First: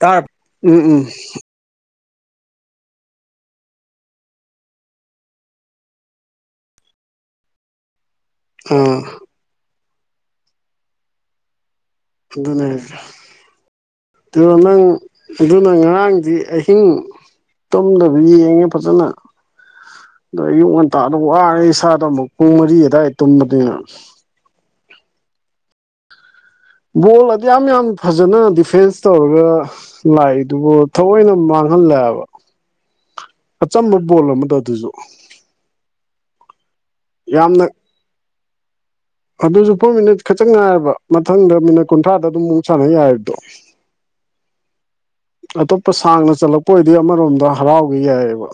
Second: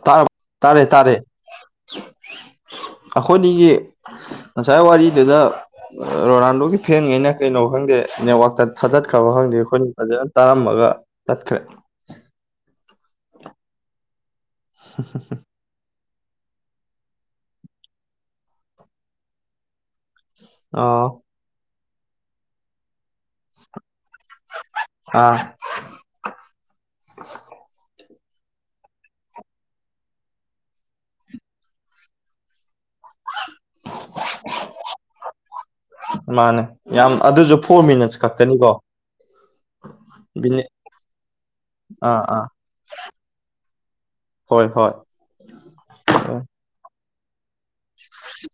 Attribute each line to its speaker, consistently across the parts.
Speaker 1: ꯇꯥꯄ
Speaker 2: ꯇꯥꯔꯕ
Speaker 1: ꯎꯝ
Speaker 2: ꯇꯥꯔꯦ
Speaker 1: ꯎꯝ
Speaker 2: ꯇꯥꯔꯦ ꯑꯩꯈꯣꯏꯅꯤꯒꯤ ꯉꯁꯥꯏ ꯋꯥꯔꯤꯗꯨꯗ ꯔꯣꯅꯥꯜꯗꯣꯒꯤ ꯐꯦꯟꯉꯩꯅ ꯀꯩꯅꯣ ꯈꯪꯗꯦ ꯅꯦꯠꯋꯥꯛ ꯊꯥ
Speaker 1: ꯑꯥ
Speaker 2: ꯗꯥꯠꯈ꯭ꯔꯕ ꯈꯪꯗꯦ ꯑꯩꯈꯣꯏꯅ ꯐꯖꯅ ꯇꯥꯔꯝꯃꯒ ꯇꯠꯈ꯭ꯔꯦ
Speaker 1: ꯑꯗꯨꯅꯦ ꯑꯗꯨ ꯅꯪ ꯑꯗꯨꯅ ꯉꯔꯥꯡꯗꯤ ꯑꯩ ꯍꯤꯡ ꯇꯨꯝꯗꯕꯤ ꯌꯦꯡꯉꯦ ꯐꯖꯅ ꯑꯗꯣ ꯑꯌꯨꯛ
Speaker 2: ꯑꯥ
Speaker 1: ꯉꯟꯇꯥꯗ ꯋꯥꯔꯦ ꯏꯁꯥꯗꯣ ꯑꯃꯨꯛ ꯄꯨꯡ ꯃꯔꯤ ꯑꯗꯨꯋꯥꯏꯗ ꯇꯨꯝꯕꯅꯤꯅ
Speaker 2: ꯍꯥ
Speaker 1: ꯕꯣꯜ ꯑꯗꯨ ꯌꯥꯝ ꯌꯥꯝ ꯐꯖꯅ ꯗꯤꯐꯦꯟꯁ ꯇꯧꯔꯒ ꯂꯥꯛꯏꯗꯨꯕꯨ ꯊꯑꯣꯏꯅ ꯃꯥꯡꯍꯜꯂꯦꯕ ꯑꯆꯝꯕ ꯕꯣꯜ ꯑꯃꯗ ꯑꯗꯨꯖꯨ
Speaker 2: ꯃꯥꯅꯦ ꯌꯥꯝ ꯑꯗꯨꯁꯨ
Speaker 1: ꯌꯥꯝꯅ
Speaker 2: ꯐꯣꯔ ꯃꯤꯅꯠꯁ ꯈꯛꯇꯅꯤꯀꯣ
Speaker 1: ꯑꯗꯨꯁꯨ ꯐꯣꯔ ꯃꯤꯅꯤꯠ ꯈꯇꯪ ꯉꯥꯏꯔꯕ ꯃꯊꯪꯗ ꯃꯤꯅꯠ
Speaker 2: ꯑꯥ
Speaker 1: ꯀꯨꯟꯊ꯭ꯔꯥꯗ ꯑꯗꯨ
Speaker 2: ꯑꯥ
Speaker 1: ꯃꯨꯛ ꯁꯥꯟꯅ ꯌꯥꯏꯕꯗꯣ
Speaker 2: ꯍꯣꯏ ꯍꯣꯏ
Speaker 1: ꯑꯇꯣꯞꯄ ꯁꯥꯡꯅ ꯆꯠꯂꯛꯄ ꯑꯣꯏꯗꯤ ꯑꯃꯔꯣꯝꯗ ꯍꯔꯥꯎꯒꯦ ꯌꯥꯏꯑꯕ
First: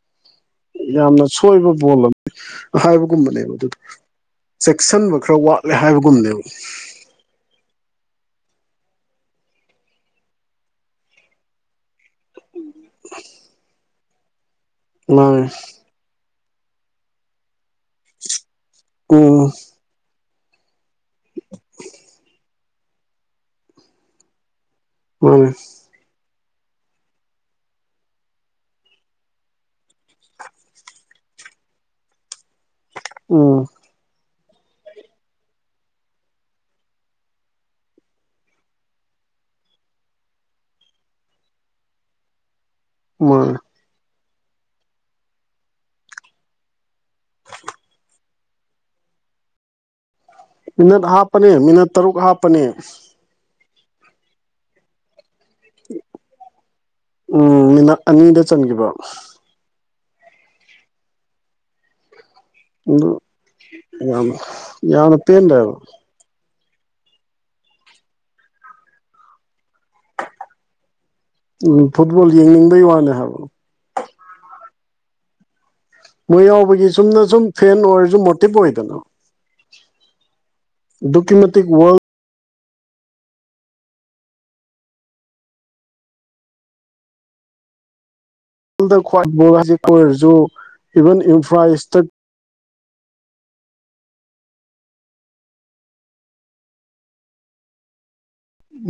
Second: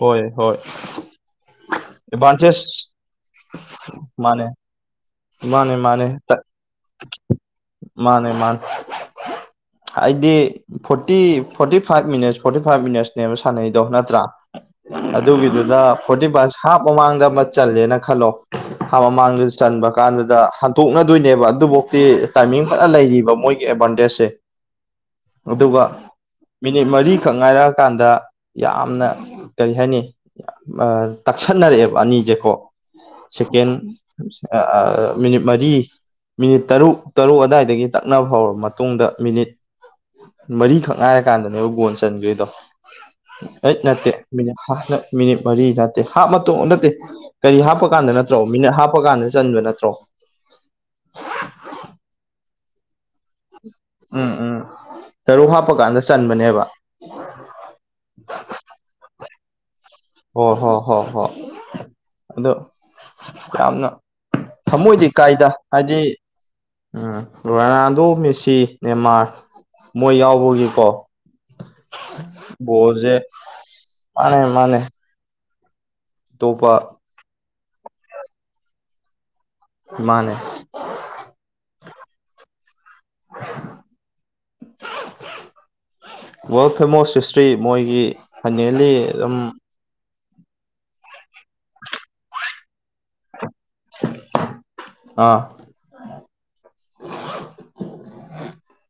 Speaker 2: ꯍꯣꯏ ꯍꯣꯏ
Speaker 1: ꯌꯥꯝꯅ ꯁꯣꯏꯕ ꯕꯣꯜ
Speaker 2: ꯑꯦꯗꯚꯥꯟꯇꯦꯖ
Speaker 1: ꯍꯥꯏꯕꯒꯨꯝꯕꯅꯦꯕ ꯑꯗꯨ
Speaker 2: ꯃꯥꯅꯦ
Speaker 1: ꯆꯦꯛꯁꯤꯟꯕ ꯈꯔ ꯋꯥꯠꯂꯦ
Speaker 2: ꯃꯥꯅꯦ ꯃꯥꯅꯦ
Speaker 1: ꯍꯥꯏꯕꯒꯨꯝꯅꯦꯕ
Speaker 2: ꯃꯥꯅꯦ ꯃꯥꯅꯦ ꯍꯥꯏꯗꯤ forty forty five minutes forty five ꯃꯤꯅꯠꯁꯅꯦꯕ ꯁꯥꯟꯅꯩꯗꯣ ꯅꯠꯇ꯭ꯔꯥ
Speaker 1: ꯃꯥꯅꯦ
Speaker 2: ꯑꯗꯨꯒꯤꯗꯨꯗ ꯐꯣꯔꯇꯤ ꯄꯁ ꯍꯥꯞ ꯃꯃꯥꯡꯗ ꯑꯃ ꯆꯜꯂꯦꯅ ꯈꯜꯂꯣ ꯍꯥꯞ
Speaker 1: ꯎꯝ
Speaker 2: ꯃꯃꯥꯡꯗꯁꯨ ꯆꯟꯕ ꯀꯥꯟꯗꯨꯗ ꯍꯟꯇꯣꯛꯅꯗꯣꯏꯅꯦꯕ ꯑꯗꯨꯐꯥꯎꯇꯤ ꯇꯥꯏꯃꯤꯡ ꯐꯅ ꯂꯩꯔꯤꯕ ꯃꯣꯏꯒꯤ ꯑꯦꯗꯚꯥꯟꯇꯦꯖꯁꯦ
Speaker 1: ꯃꯥꯅꯦ
Speaker 2: ꯑꯗꯨꯒ ꯃꯤꯅꯤꯠ ꯃꯔꯤꯈꯛ ꯉꯥꯏꯔꯛꯑꯀꯥꯟꯗ ꯌꯥꯝꯅ ꯀꯔꯤ ꯍꯥꯏꯅꯤ ꯇꯛꯁꯟꯅꯔꯛꯑꯦꯕ ꯑꯅꯤꯁꯦꯀꯣ
Speaker 1: ꯎꯝ
Speaker 2: ꯁꯦꯀꯦꯟ ꯃꯤꯅꯤꯠ ꯃꯔꯤ ꯃꯤꯅꯤꯠ ꯇꯔꯨꯛ ꯇꯔꯨꯛ ꯑꯗꯥꯏꯗꯒꯤ ꯇꯛꯅꯕ ꯍꯧꯔꯕ ꯃꯇꯨꯡꯗ ꯃꯤꯅꯤꯠ ꯃꯔꯤꯈꯛ ꯉꯥꯏꯔ ꯀꯥꯟꯗꯅꯦꯕ ꯒꯣꯟ ꯆꯟꯈꯦꯗꯣ
Speaker 1: ꯃꯥꯅꯦ
Speaker 2: ꯑꯩꯠ ꯅꯠꯇꯦ ꯃꯤꯅꯤꯠꯞ ꯃꯤꯅꯤꯠ ꯃꯔꯤ ꯅꯠꯇꯦ ꯍꯥꯞ ꯃꯇꯣꯡ ꯅꯠꯇꯦ ꯀꯔꯤ ꯍꯥꯞꯄꯀꯥꯟꯗ ꯅꯠꯇ꯭ꯔꯣ ꯃꯤꯅꯠ ꯍꯥꯞꯄꯀꯥꯟꯗ ꯆꯟꯕ ꯅꯠꯇ꯭ꯔꯣ
Speaker 1: ꯃꯤꯅꯠ ꯍꯥꯞꯄꯅꯦ ꯃꯤꯅꯠ ꯇꯔꯨꯛ ꯍꯥꯞꯄꯅꯦ
Speaker 2: ꯎꯝ ꯎꯝ ꯇꯔꯨꯛ ꯍꯥꯞꯄ ꯀꯥꯟꯗ ꯆꯟꯕꯅꯦꯕ
Speaker 1: ꯎꯝ ꯃꯤꯅꯠ ꯑꯅꯤꯗ ꯆꯟꯈꯤꯕ
Speaker 2: ꯑꯣ ꯍꯣꯏ ꯍꯣꯏ ꯍꯣꯏ ꯑꯗꯣ
Speaker 1: ꯑꯗꯨ
Speaker 2: ꯌꯥꯝꯅ
Speaker 1: ꯌꯥꯝ
Speaker 2: ꯊꯝꯃꯣꯏꯗꯤ
Speaker 1: ꯌꯥꯝꯅ
Speaker 2: ꯀꯥꯏꯗ
Speaker 1: ꯄꯦꯟꯗꯦ ꯍꯥꯏꯕ
Speaker 2: ꯍꯥꯏꯗꯤ ꯎꯝ ꯔꯣꯅꯥꯜꯗꯣ ꯃꯦꯁꯤ ꯅꯦꯃꯥꯔ ꯃꯣꯏ ꯌꯥꯎꯕꯒꯤꯀꯣ
Speaker 1: ꯎꯝ ꯐꯨꯠꯕꯣꯜ ꯌꯦꯡꯅꯤꯡꯕꯩ ꯋꯥꯅꯦ
Speaker 2: ꯕꯣꯜꯁꯦ
Speaker 1: ꯍꯥꯏꯕꯣ
Speaker 2: ꯃꯥꯅꯦ ꯃꯥꯅꯦ
Speaker 1: ꯃꯣꯏ
Speaker 2: ꯑꯇꯣꯞꯄ
Speaker 1: ꯌꯥꯎꯕꯒꯤ ꯆꯨꯝꯅ ꯁꯨꯝ ꯐꯦꯟ ꯑꯣꯏꯔꯁꯨ ꯃꯣꯇꯤꯚ ꯑꯣꯏꯗꯅ
Speaker 2: ꯃꯥꯅꯦ
Speaker 1: ꯑ
Speaker 2: ꯋꯥꯔꯜ ꯐꯦꯃꯣꯁ ꯍꯤꯁꯇ꯭ꯔꯤ ꯃꯣꯏꯒꯤ ꯐꯥꯏꯅꯦꯜꯂꯤ ꯑꯗꯨꯝ
Speaker 1: ꯭ꯋꯥꯏ ꯕꯖꯤꯛ ꯀ ꯑꯣꯏꯔꯁꯨ ꯏꯚꯟ ꯏꯟꯐ꯭ꯔꯥꯇꯛ
Speaker 2: ꯑꯥ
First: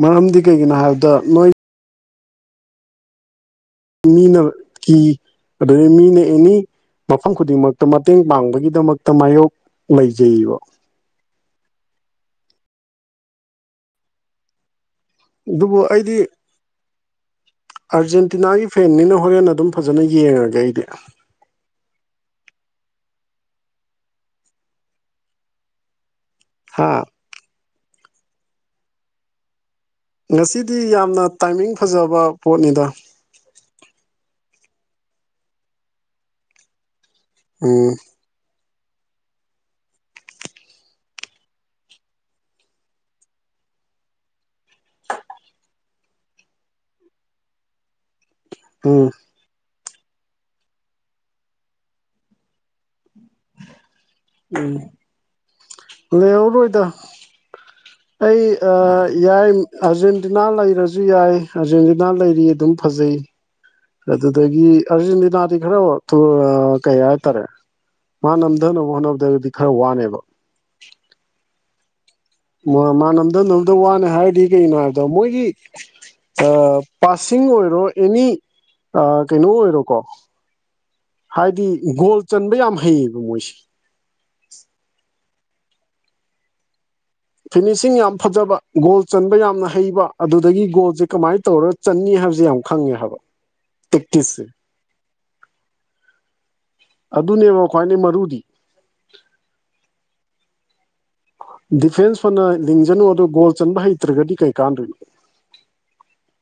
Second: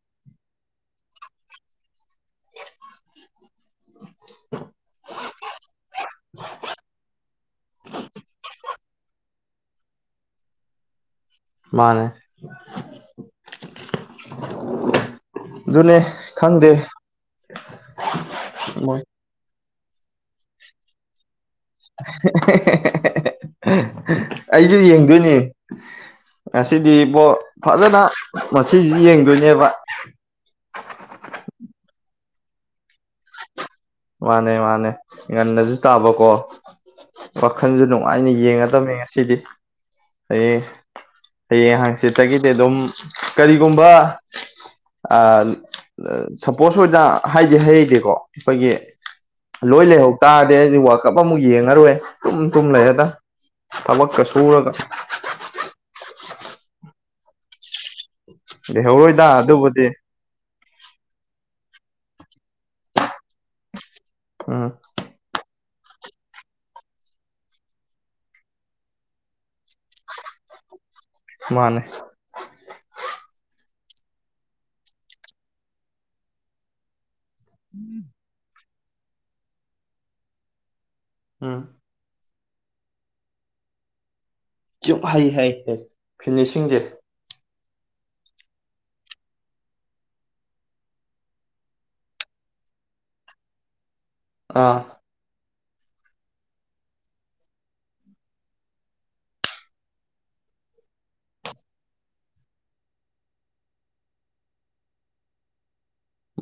Speaker 1: ꯃꯔꯝꯗꯤ ꯀꯩꯒꯤꯅꯣ ꯍꯥꯏꯕꯗ ꯅꯣꯏ ꯃꯤꯅ ꯔꯦꯃꯤꯅ ꯑꯦꯅꯤ ꯃꯐꯝ ꯈꯨꯗꯤꯡꯃꯛꯇ ꯃꯇꯦꯡ ꯄꯥꯡꯕꯒꯤꯗꯃꯛꯇ ꯃꯥꯌꯣꯛ ꯂꯩꯖꯩꯌꯦꯕ
Speaker 2: ꯃꯥꯅꯦ
Speaker 1: ꯑꯗꯨꯕꯨ
Speaker 2: ꯑꯗꯨꯨꯅꯦ
Speaker 1: ꯑꯩꯗꯤ
Speaker 2: ꯍꯪꯗꯦ
Speaker 1: ꯑꯥꯔꯖꯦꯟꯇꯤꯅꯥꯒꯤ ꯐꯦꯟꯅꯤꯅ ꯍꯣꯔꯦꯟ ꯑꯗꯨꯝ ꯐꯖꯅ ꯌꯦꯡꯉꯒꯦ ꯑꯩꯗꯤ
Speaker 2: ꯑꯩꯁꯨ ꯌꯦꯡꯗꯣꯏꯅꯦ
Speaker 1: ꯍꯥ
Speaker 2: ꯉꯁꯤꯗꯤꯣ ꯐꯖꯅ ꯃꯁꯤꯁꯤ ꯌꯦꯡꯗꯣꯏꯅꯦꯕ
Speaker 1: ꯉꯁꯤꯗꯤ ꯌꯥꯝꯅ ꯇꯥꯏꯃꯤꯡ ꯐꯖꯕ ꯄꯣꯠꯅꯤꯗ
Speaker 2: ꯃꯥꯅꯦ ꯃꯥꯅꯦ ꯉꯟꯅꯁꯨ ꯇꯥꯕꯀꯣ ꯋꯥꯈꯜꯁꯨ
Speaker 1: ꯎꯝ
Speaker 2: ꯅꯨꯡꯉꯥꯏꯅ ꯌꯦꯡꯉ ꯆꯃꯤ ꯉꯁꯤꯗꯤ ꯑꯦ ꯍꯌꯦꯡ ꯍꯥꯡꯆꯤꯠꯇꯒꯤꯗꯤ ꯑꯗꯨꯝ ꯀꯔꯤꯒꯨꯝꯕ ꯁꯄꯣꯁ ꯑꯣꯖꯥ ꯍꯥꯏꯗꯤ ꯍꯔꯩꯗꯤꯀꯣ ꯑꯩꯈꯣꯏꯒꯤ
Speaker 1: ꯎꯝ
Speaker 2: ꯂꯣꯏ ꯂꯩꯍꯧ ꯇꯥꯔꯗꯤ ꯑꯩ ꯋꯥꯜꯀꯞ ꯑꯃꯨꯛ ꯌꯦꯡꯉꯔꯨꯔꯦ ꯇꯨꯝ ꯇꯨꯝ ꯂꯩꯔꯦꯗꯪ ꯊꯕꯀ ꯁꯨꯔꯒ
Speaker 1: ꯂꯩꯍꯧꯔꯣꯏꯗ ꯑꯩ
Speaker 2: ꯂꯩꯍꯧꯔꯣꯏꯗ
Speaker 1: ꯌꯥꯏ ꯑꯖꯤꯦꯟ
Speaker 2: ꯑꯗꯨꯕꯨꯗꯤ
Speaker 1: ꯑꯔꯖꯦꯟꯇꯤꯅꯥ ꯂꯩꯔꯁꯨ ꯌꯥꯏ ꯑꯥꯔꯖꯦꯟꯇꯤꯅꯥ ꯂꯩꯔꯤ ꯑꯗꯨꯝ ꯐꯖꯩ ꯑꯗꯨꯗꯒꯤ
Speaker 2: ꯎꯝ
Speaker 1: ꯑꯔꯖꯦꯟꯇꯤꯅꯥꯗꯤ ꯈꯔ ꯀꯩ ꯍꯥꯏꯇꯥꯔꯦ ꯃꯥ ꯅꯝꯊꯅꯕ ꯍꯣꯠꯅꯕꯗꯒꯗꯤ ꯈꯔ ꯋꯥꯅꯦꯕ
Speaker 2: ꯃꯥꯟꯅꯦ
Speaker 1: ꯃꯥꯅꯝꯗꯅꯕꯗ ꯋꯥꯅꯦ ꯍꯥꯏꯔꯗꯤ ꯀꯩꯒꯤꯅꯣ ꯍꯥꯏꯕꯗꯣ ꯃꯣꯏꯒꯤ ꯄꯥꯁꯤꯡ ꯑꯣꯏꯔꯣ ꯑꯦꯅꯤ ꯀꯩꯅꯣ ꯑꯣꯏꯔꯣꯀꯣ
Speaker 2: ꯎꯝ
Speaker 1: ꯍꯥꯏꯗꯤ ꯒꯣꯜ ꯆꯟꯕ ꯌꯥꯝ ꯍꯩꯌꯦꯕ ꯃꯣꯏꯁꯦ
Speaker 2: ꯍꯩ ꯍꯩ ꯍꯩ ꯐꯤꯅꯤꯁꯤꯡꯁꯦ
Speaker 1: ꯐꯤꯅꯤꯁꯤꯡ ꯌꯥꯝꯅ ꯐꯖꯕ ꯒꯣꯜ ꯆꯟꯕ ꯌꯥꯝꯅ ꯍꯩꯕ ꯑꯗꯨꯗꯒꯤ ꯒꯣꯜꯁꯦ ꯀꯃꯥꯏꯅ ꯇꯧꯔ ꯆꯟꯅꯤ ꯍꯥꯏꯕꯁꯦ ꯌꯥꯝ ꯈꯪꯉꯦ ꯍꯥꯏꯕ ꯄꯦꯛꯇꯤꯁꯁꯦ
Speaker 2: ꯑꯥ
Speaker 1: ꯑꯗꯨꯅꯦꯕ ꯈ꯭ꯋꯥꯏꯅꯦ ꯃꯔꯨꯗꯤ ꯗꯤꯐꯦꯟꯁ ꯐꯅ ꯂꯤꯡꯖꯅꯨ ꯑꯗꯣ ꯒꯣꯜ ꯆꯟꯕ ꯍꯩꯇ꯭ꯔꯒꯗꯤ ꯀꯩ ꯀꯥꯟꯅꯗꯣꯏꯅꯣ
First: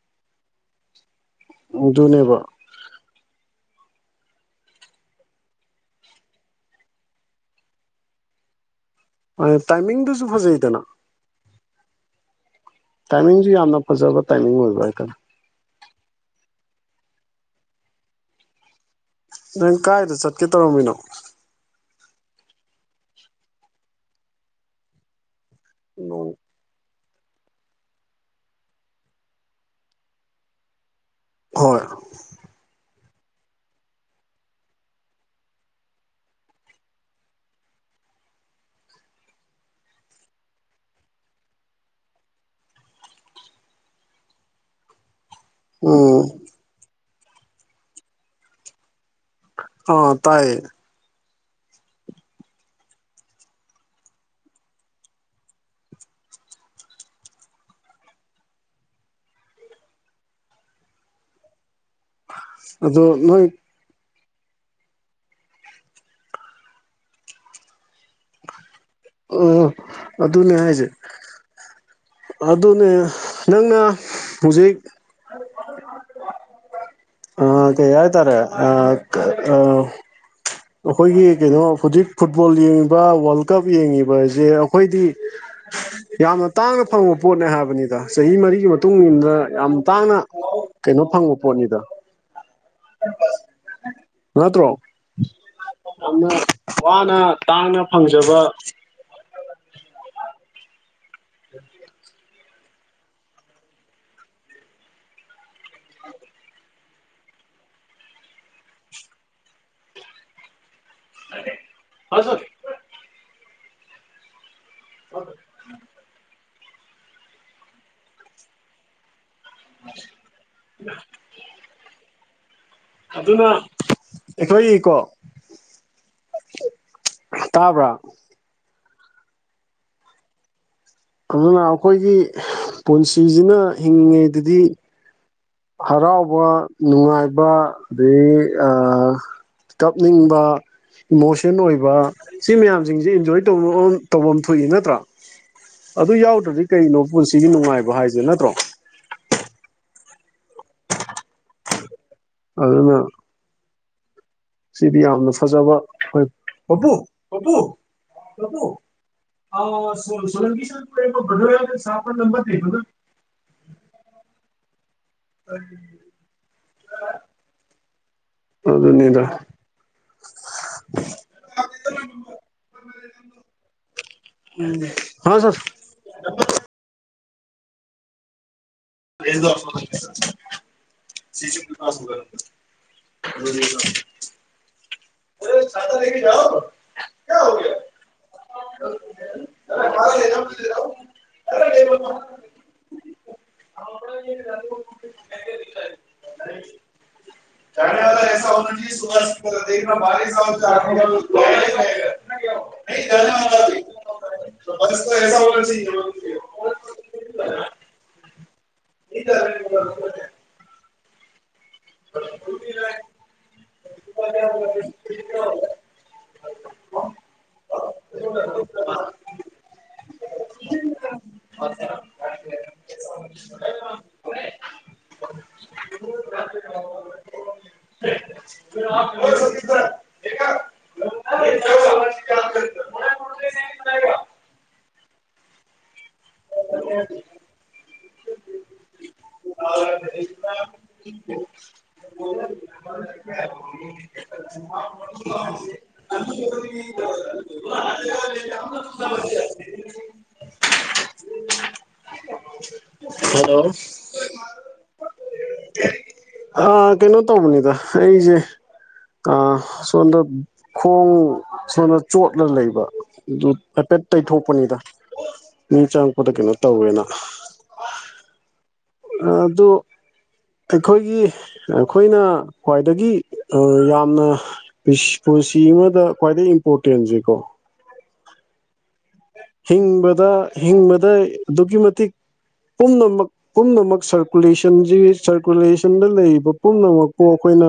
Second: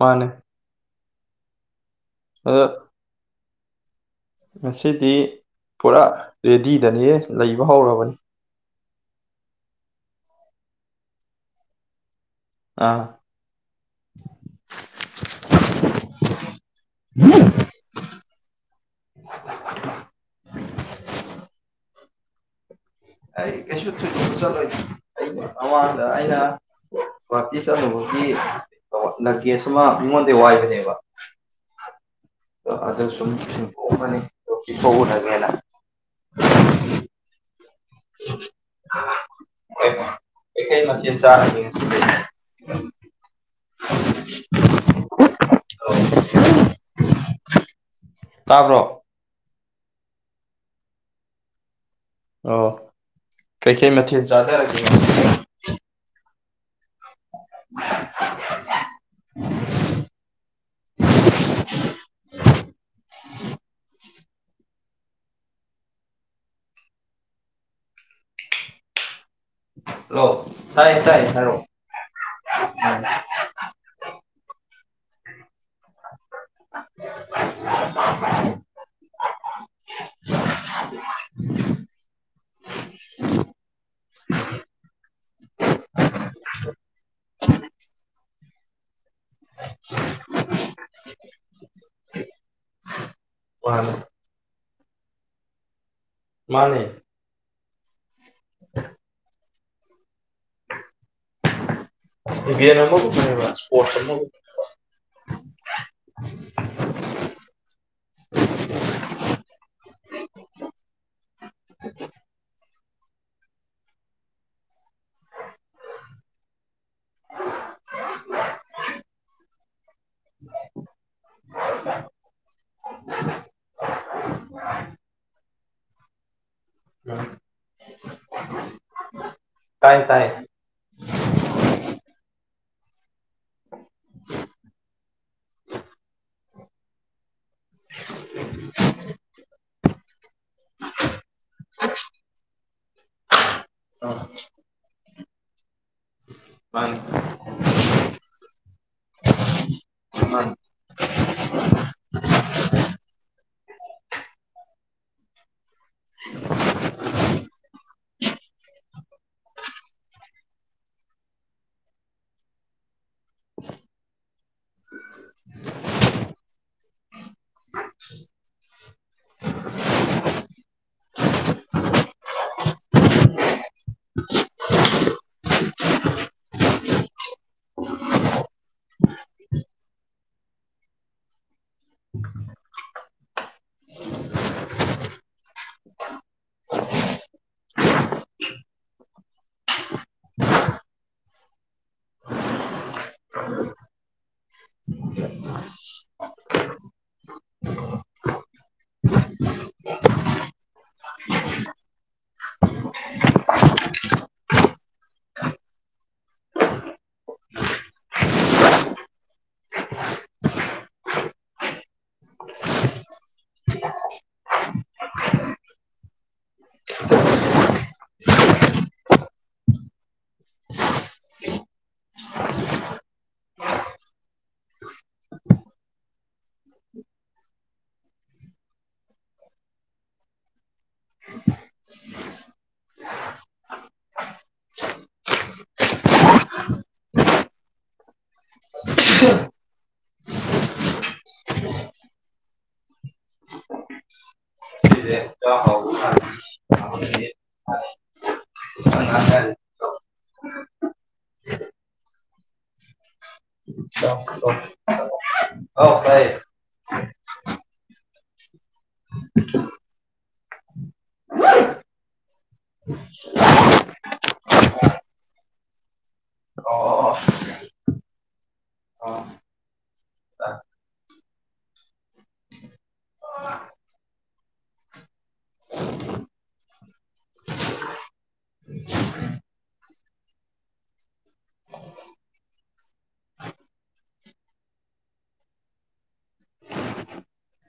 Speaker 2: ꯃꯥꯟꯅꯦ
Speaker 1: ꯑꯗꯨꯅꯦꯕ
Speaker 2: [unintelligible] ꯉꯁꯤꯗꯤ ꯄꯨꯔꯥ ꯔꯦꯗꯤꯗꯅꯦ ꯂꯩꯕ ꯍꯧꯔꯕꯅꯤ
Speaker 1: ꯇꯥꯏꯃꯤꯡꯗꯨꯁꯨ ꯐꯖꯩꯗꯅ
Speaker 2: ꯑꯥ
Speaker 1: ꯇꯥꯏꯃꯤꯡꯁꯨ ꯌꯥꯝꯅ ꯐꯖꯕ ꯇꯥꯏꯃꯤꯡ ꯑꯣꯏꯕ ꯍꯥꯏꯇꯥꯔꯦ ꯅꯪ ꯀꯥꯏꯗ ꯆꯠꯀꯦ ꯇꯧꯔꯝꯃꯤꯅꯣ
Speaker 2: ꯑꯩ ꯀꯩꯁꯨ ꯊꯣꯏꯗꯣꯛꯄ ꯆꯠꯂꯣꯏꯗ ꯑꯋꯥꯗ ꯑꯩꯅ ꯒꯋꯥꯍꯥꯇꯤ ꯆꯠꯂꯨꯕꯒꯤ ꯂꯛꯒꯦꯖ ꯑꯃ ꯃꯤꯉꯣꯟꯗ ꯋꯥꯏꯕꯅꯦꯕ
Speaker 1: ꯍꯣꯏ
Speaker 2: [unintelligible]
Speaker 1: [inaudible]
Speaker 2: ꯀꯩ ꯀꯩ ꯃꯊꯦꯜ ꯆꯥꯔꯒꯦ ꯉꯁꯤꯗꯤ
Speaker 1: ꯎꯝ
Speaker 2: ꯇꯥꯕꯔꯣ
Speaker 1: ꯑ ꯇꯥꯏꯌꯦ
Speaker 2: ꯑꯣ ꯀꯩꯀꯩ ꯃꯊꯦꯜꯠ ꯆꯥꯊꯔꯒꯦ
Speaker 1: [inaudible] ꯑꯗꯨ ꯅꯣꯏ
Speaker 2: ꯍꯜꯂꯣ
Speaker 1: ꯑꯗꯨꯅꯦ ꯍꯥꯏꯁꯦ
Speaker 2: ꯇꯥꯏꯌꯦ ꯇꯥꯏꯌꯦ ꯍꯥꯏꯔꯣ
Speaker 1: ꯑꯗꯨꯅꯦ ꯅꯪꯅ ꯍꯧꯖꯤꯛ ꯑ ꯀꯩ ꯍꯥꯏ ꯇꯥꯔꯦ ꯑ ꯑ
Speaker 2: [inaudible]
Speaker 1: ꯑꯩꯈꯣꯏꯒꯤ ꯀꯩꯅꯣ ꯍꯧꯖꯤꯛ ꯐꯨꯠꯕꯣꯜ ꯌꯦꯡꯉꯤꯕ ꯋꯥꯔꯜꯀꯞ ꯌꯦꯡꯉꯤꯕ ꯍꯥꯏꯁꯦ ꯑꯩꯈꯣꯏꯗꯤ ꯌꯥꯝꯅ ꯇꯥꯡꯅ ꯐꯪꯕ ꯄꯣꯠꯅꯦ ꯍꯥꯏꯕꯅꯤꯗ ꯆꯍꯤ ꯃꯔꯤꯒꯤ ꯃꯇꯨꯡ ꯏꯗ ꯌꯥꯝ ꯇꯥꯡꯅ ꯀꯩꯅꯣ ꯐꯪꯕ ꯄꯣꯠꯅꯤꯗ
Speaker 2: ꯃꯥꯅꯦ
Speaker 1: ꯅꯠꯇ꯭ꯔꯣ ꯌꯥꯝꯅ
Speaker 2: ꯃꯥꯅꯦ
Speaker 1: ꯋꯥꯅ ꯇꯥꯡꯅ ꯐꯪꯖꯕ
Speaker 2: ꯏꯚꯦꯟ ꯑꯃꯒꯨꯝꯕꯅꯦꯕ ꯁꯄꯣꯔꯁ ꯑꯃꯒꯨꯝ
Speaker 1: ꯍꯥ ꯁꯔ ꯍꯥ ꯁꯔ [unintelligible] ꯑꯗꯨꯅ ꯑꯩꯈꯣꯏꯒꯤꯀꯣ ꯇꯥꯕ꯭ꯔꯥ
Speaker 2: ꯇꯥꯏ ꯇꯥꯏ
Speaker 1: ꯑꯗꯨꯅ ꯑꯩꯈꯣꯏꯒꯤ ꯄꯨꯟꯁꯤꯁꯤꯅ ꯍꯤꯡꯉꯤꯉꯩꯗꯗꯤ ꯍꯔꯥꯎꯕ ꯅꯨꯡꯉꯥꯏꯕ ꯑꯗꯒꯤ ꯑꯥ ꯀꯞꯅꯤꯡꯕ ꯏꯃꯣꯁꯟ ꯑꯣꯏꯕ ꯁꯤ ꯃꯌꯥꯝꯁꯤꯡꯁꯦ ꯑꯦꯟꯖꯣꯏ ꯇꯧꯕ ꯇꯧꯐꯝ
Speaker 2: ꯃꯥꯅꯦ
Speaker 1: ꯊꯣꯛꯏ ꯅꯠꯇ꯭ꯔꯥ ꯑꯗꯨ ꯌꯥꯎꯗ꯭ꯔꯗꯤ ꯀꯩꯅꯣ ꯄꯨꯟꯁꯤꯒꯤ ꯅꯨꯡꯉꯥꯏꯕ ꯍꯥꯏꯁꯦ ꯅꯠꯇ꯭ꯔꯣ
Speaker 2: ꯎꯝ
Speaker 1: ꯑꯗꯨꯅ ꯁꯤꯗꯤ ꯌꯥꯝꯅ ꯐꯖꯕ ꯍꯣꯏ ꯄꯄꯨ ꯄꯄꯨ ꯄꯄꯨ ꯑꯥ ꯁꯣꯂꯔꯒꯤ [unintelligible] ꯁꯥꯕ ꯅꯝꯕꯔ ꯂꯩ ꯍ [unintelligible] ꯑꯗꯨꯅꯤꯗ ꯍꯥꯎ ꯁꯔ [unintelligible] ꯑꯗꯨꯗꯤ ꯏꯇꯥꯎ ꯑꯣ ꯁꯥꯇ ꯂꯩ [unintelligible] ꯀꯌꯥ ꯍꯧꯒꯌ [unintelligible]
Speaker 2: [inaudible]
Speaker 1: [unintelligible] [unintelligible] ꯏ [unintelligible] [inaudible]
Speaker 2: [unintelligible]
Speaker 1: [unintelligible] [unintelligible] [unintelligible] ꯎ [unintelligible]
Speaker 2: [unintelligible]
Speaker 1: [unintelligible] [unintelligible] [unintelligible] ꯍꯜꯂꯣ
Speaker 2: [unintelligible]
Speaker 1: ꯑꯥ ꯀꯩꯅꯣ ꯇꯧꯕꯅꯤꯗ ꯑꯩꯁꯦ ꯑ ꯁꯣꯝꯗ ꯈꯣꯡ ꯁꯣꯝꯗ ꯆꯣꯠꯂ ꯂꯩꯕ ꯑꯗꯨ ꯍꯥꯏꯐꯦꯠ ꯇꯩꯊꯣꯛꯄꯅꯤꯗ ꯃꯤ ꯆꯪꯉꯛꯄꯗ ꯀꯩꯅꯣ ꯇꯧꯋꯦꯅ ꯑ ꯑꯗꯣ ꯑꯩꯈꯣꯏꯒꯤ ꯑꯩꯈꯣꯏꯅ ꯈ꯭ꯋꯥꯏꯗꯒꯤ ꯑ ꯌꯥꯝꯅ ꯄꯨꯟꯁꯤ ꯑꯃꯗ ꯈ꯭ꯋꯥꯏꯗꯒꯤ ꯏꯝꯄꯣꯔꯇꯦꯟꯁꯦ ꯀꯣ ꯍꯤꯡꯕꯗ ꯍꯤꯡꯕꯗ ꯑꯗꯨꯛꯀꯤ ꯃꯇꯤꯛ ꯄꯨꯝꯅꯃꯛ ꯄꯨꯝꯅꯃꯛ ꯁꯔꯀꯨꯂꯦꯁꯟꯁꯤ ꯁꯔꯀꯨꯂꯦꯁꯟꯗ ꯂꯩꯔꯤꯕ ꯄꯨꯝꯅꯃꯛꯄꯨ ꯑꯩꯈꯣꯏꯅ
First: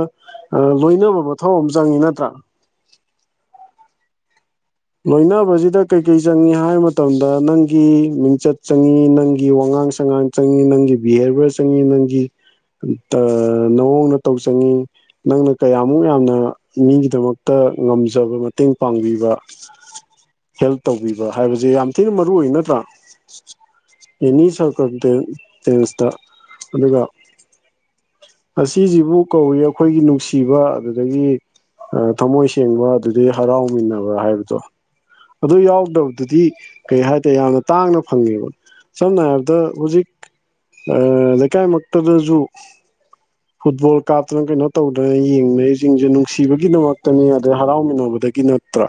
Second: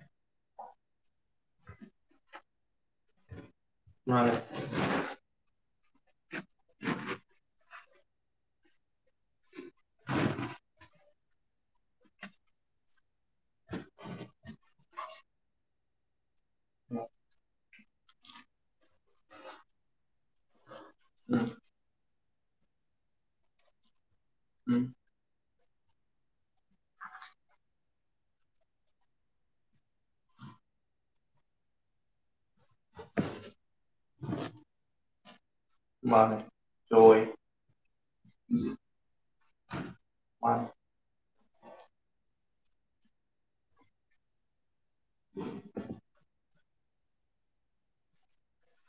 Speaker 1: ꯂꯣꯏꯅꯕ ꯃꯊꯧ ꯑꯃ ꯆꯪꯏ ꯅꯠꯇ꯭ꯔꯥ
Speaker 2: ꯃꯥꯅꯤ
Speaker 1: ꯂꯣꯏꯅꯕꯁꯤꯗ ꯀꯩ ꯀꯩ ꯆꯪꯏ ꯍꯥꯏ ꯃꯇꯝꯗ ꯅꯪꯒꯤ ꯃꯤꯡꯆꯠ ꯆꯪꯉꯤ ꯅꯪꯒꯤ ꯋꯥꯉꯥꯡ ꯁꯉꯥꯡ ꯆꯪꯉꯤ ꯅꯪꯒꯤ ꯕꯤꯍꯦꯕꯤꯌꯔ ꯆꯪꯉꯤ ꯅꯪꯒꯤ ꯅꯑꯣꯡ ꯅꯇꯧ ꯆꯪꯉꯤ ꯅꯪꯅ ꯀꯌꯥꯃꯨꯛ ꯌꯥꯝꯅ ꯃꯤꯒꯤꯗꯃꯛꯇ ꯉꯝꯖꯕ ꯃꯇꯦꯡ ꯄꯥꯡꯕꯤꯕ ꯍꯦꯜꯞ ꯇꯧꯕꯤꯕ ꯍꯥꯏꯕꯁꯦ ꯌꯥꯝ ꯊꯤꯅ ꯃꯔꯨꯑꯣꯏ ꯅꯠꯇ꯭ꯔꯥ ꯑꯦꯅꯤ
Speaker 2: ꯎꯝ
Speaker 1: ꯁꯔꯀꯝꯇꯦꯟꯁꯇ ꯑꯗꯨꯒ ꯑꯁꯤꯁꯤꯕꯨ ꯀꯧꯏ ꯑꯩꯈꯣꯏꯒꯤ ꯅꯨꯡꯁꯤꯕ ꯑꯗꯒꯤ ꯊꯃꯣꯏ ꯁꯦꯡꯕ ꯑꯗꯨꯗꯩꯩ ꯍꯔꯥꯎꯃꯤꯟꯅꯕ ꯍꯥꯏꯕꯗꯣ ꯑꯗꯨ ꯌꯥꯎ
Speaker 2: ꯃꯥꯅꯦ
Speaker 1: ꯇꯗꯨꯗꯤ ꯀꯩ
Speaker 2: ꯖꯣꯏ
Speaker 1: ꯍꯥꯏꯇꯥꯔꯦ ꯌꯥꯝꯅ ꯇꯥꯡꯅ ꯐꯪꯉꯦꯕ ꯁꯝꯅ ꯍꯥꯏꯔꯕꯗ ꯍꯧꯖꯤꯛ
Speaker 2: ꯃꯥꯅꯦ
Speaker 1: ꯑ ꯂꯩꯀꯥꯏ ꯃꯛ ꯇꯗꯁꯨ ꯐꯨꯠꯕꯣꯜ ꯀꯥꯞꯇꯅ ꯀꯩꯅꯣ ꯇꯧꯗꯅ ꯌꯦꯡꯅꯩꯁꯤꯡꯁꯦ ꯅꯨꯡꯁꯤꯕꯒꯤꯗꯃꯛꯇꯅꯤ ꯑꯗꯩ ꯍꯔꯥꯎꯃꯤꯟꯅꯕꯗꯒꯤꯅ ꯅꯠꯇ꯭ꯔꯥ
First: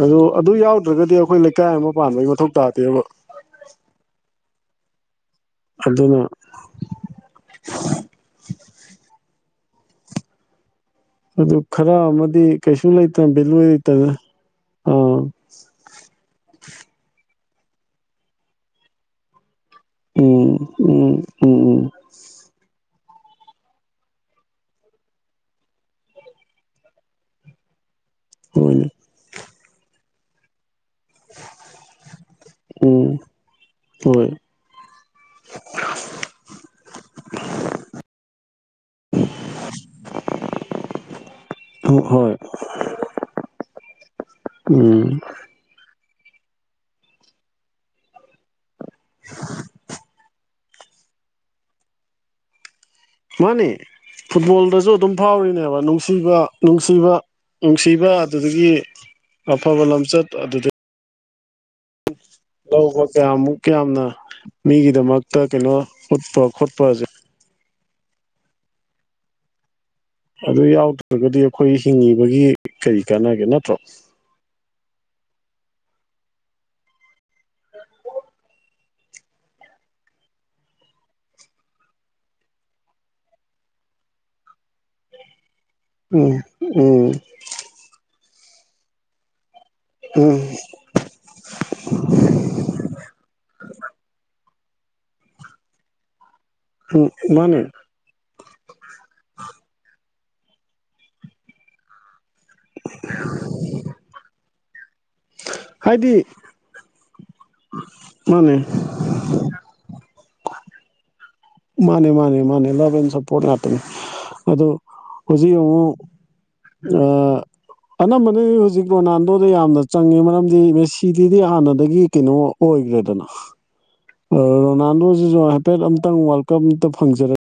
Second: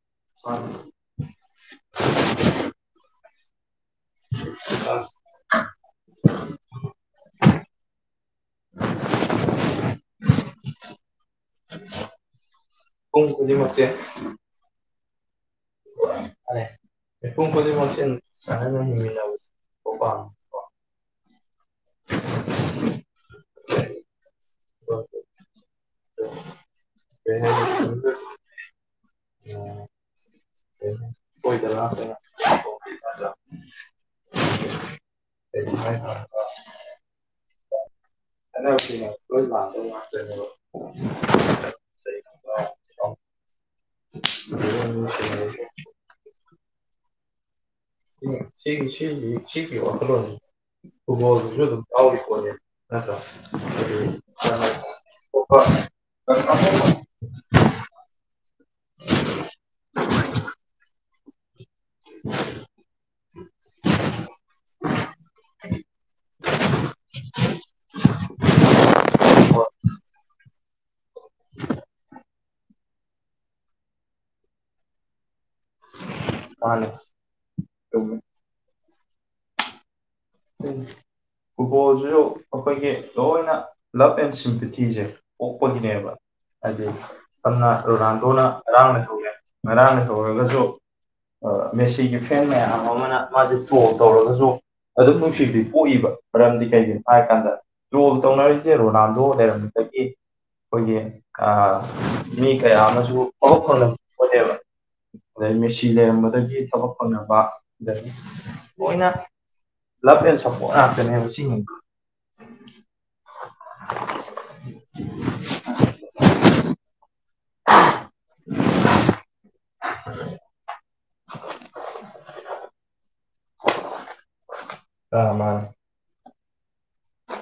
Speaker 1: ꯑ ꯑꯗꯨ
Speaker 2: ꯃꯥꯅꯦ
Speaker 1: ꯌꯥꯎꯗ꯭ꯔꯒꯗꯤ ꯑꯩꯈꯣꯏ ꯂꯩꯀꯥꯏ ꯑꯃ ꯄꯥꯟꯕꯩ ꯃꯊꯧ ꯇꯥꯗꯦꯕ
Speaker 2: ꯑ [unintelligible]
Speaker 1: ꯑꯗꯨꯅ ꯑꯗꯨ ꯈꯔ ꯑꯃꯗꯤ ꯀꯩꯁꯨ
Speaker 2: ꯄꯨꯡ
Speaker 1: ꯂꯩꯇꯅ ꯚꯦꯂꯨ
Speaker 2: ꯈꯨꯗꯤꯡꯃꯛꯁꯦ
Speaker 1: ꯂꯩꯇꯅ ꯑꯥ
Speaker 2: ꯃꯥꯅꯦ [unintelligible]
Speaker 1: ꯎꯝ ꯎꯝ ꯎꯝ
Speaker 2: [unintelligible] [unintelligible]
Speaker 1: ꯍꯣꯏ ꯅꯦ ꯎꯝ ꯍꯣꯏ
Speaker 2: ꯋꯥꯗꯣ ꯃꯥ
Speaker 1: ꯍꯣꯏ ꯎꯝ
Speaker 2: ꯁꯤꯒꯤ ꯁꯤꯒꯤ ꯁꯤꯒꯤ ꯋꯥꯈꯜꯂꯣꯟꯅꯤ ꯈꯨꯨꯃꯣꯜꯗꯨꯁꯨ ꯑꯗꯨꯝ ꯌꯥꯎꯔꯤꯀꯣꯠꯅꯦ ꯅꯠꯇ
Speaker 1: ꯃꯥꯅꯦ ꯐꯨꯠꯕꯣꯜꯗꯁꯨ ꯑꯗꯨꯝ ꯐꯥꯎꯔꯤꯅꯦꯕ ꯅꯨꯡꯁꯤꯕ ꯅꯨꯡꯁꯤꯕ ꯅꯨꯡꯁꯤꯕ ꯑꯗꯨꯗꯒꯤ ꯑꯐꯕ ꯂꯝꯆꯠ ꯑꯗꯨꯗ ꯂꯧꯕ ꯀꯌꯥꯃꯨꯛ ꯌꯥꯝꯅ ꯃꯤꯒꯤꯗꯃꯛꯇ ꯀꯩꯅꯣ ꯎꯠꯄ ꯈꯣꯠꯄꯁꯦ ꯑꯗꯨ ꯌꯥꯎꯗ꯭ꯔꯒꯗꯤ ꯑꯩꯈꯣꯏ ꯍꯤꯡꯉꯤꯕꯒꯤ ꯀꯔꯤ ꯀꯥꯟꯅꯒꯦ ꯅꯠꯇ꯭ꯔꯣ
Speaker 2: ꯃꯥꯅꯦ
Speaker 1: [unintelligible]
Speaker 2: [unintelligible] ꯐꯨꯠꯕꯣꯜꯁꯤꯁꯨ ꯑꯩꯈꯣꯏꯒꯤ ꯂꯣꯏꯅ ꯂꯥꯠ ꯑꯦꯟ ꯁꯤꯝꯄꯇꯤꯁꯦ ꯄꯣꯛꯄꯒꯤꯅꯦꯕ
Speaker 1: ꯎꯝ
Speaker 2: ꯍꯥꯏꯗꯤ
Speaker 1: ꯎꯝ
Speaker 2: ꯁꯝꯅ ꯍꯥꯟꯗꯣꯛꯅ ꯉꯔꯥꯡꯅ ꯁꯧꯉꯦ ꯉꯔꯥꯡꯅ
Speaker 1: ꯎꯝ
Speaker 2: ꯁꯧꯔꯒꯁꯨ ꯃꯦꯁꯤꯒꯤ ꯐꯦꯟ ꯃꯌꯥꯝ ꯑꯃ ꯑꯃꯅ ꯃꯥꯁꯦ ꯇꯣꯜ ꯇꯧꯔꯒꯁꯨ ꯑꯗꯨꯝ ꯅꯨꯡꯁꯤꯗꯤ ꯄꯣꯛꯏꯕ ꯃꯔꯝꯗꯤ ꯀꯩꯒꯤꯅꯣ
Speaker 1: ꯎꯝ
Speaker 2: ꯍꯥꯏꯔꯀꯥꯟꯗ
Speaker 1: ꯃꯥꯅꯦ
Speaker 2: ꯌꯣꯜ ꯇꯧꯅꯔꯤꯁꯤ ꯁꯦ ꯔꯣꯅꯥꯜꯗꯣ ꯂꯩꯔꯝꯝꯕꯗꯒꯤ ꯑꯩꯈꯣꯏꯒꯤ ꯃꯤ ꯀꯌꯥ ꯑꯃꯁꯨ ꯑꯕꯛ ꯐꯅꯅꯦꯦꯕ ꯑꯗꯩ ꯃꯦꯁꯤ
Speaker 1: ꯍꯥꯏꯗꯤ
Speaker 2: ꯂꯩꯔꯝꯕꯗꯒꯤ ꯊꯕꯛ ꯐꯪꯅꯕꯅꯤ
Speaker 1: ꯃꯥꯅꯦ
Speaker 2: ꯂꯣꯏꯅ ꯂꯞ ꯑꯦꯟ ꯁꯞꯄꯣꯔꯠ ꯉꯥꯛꯇꯅꯦ ꯍꯥꯏꯕ ꯁꯤ
Speaker 1: ꯃꯥꯅꯦ ꯃꯥꯅꯦ ꯃꯥꯅꯦ ꯂꯕꯅꯦ ꯁꯞꯄꯣꯔꯠ ꯂꯥꯛꯄꯅꯤ ꯑꯗꯣ ꯍꯧꯖꯤꯛ ꯑꯃꯡꯉꯛ ꯑꯅꯝꯕꯅ ꯍꯧꯖꯤꯛ ꯔꯣꯅꯥꯜꯗꯣꯗ ꯌꯥꯝꯅ ꯆꯪꯉꯦ ꯃꯔꯝꯗꯤ ꯁꯤꯗꯤꯗꯤ ꯍꯥꯟꯅꯗꯒꯤ ꯀꯩꯅꯣ ꯑꯣꯏꯈ꯭ꯔꯦꯗꯅ ꯔꯣꯅꯥꯜꯗꯣꯁꯤꯁꯨ
Speaker 2: ꯃꯥꯅ
Speaker 1: ꯍꯥꯏꯐꯦꯠ ꯑꯝꯇꯪ ꯋꯥꯔꯜ ꯀꯞ ꯑꯝꯇ ꯐꯪꯖꯔꯛꯒꯦ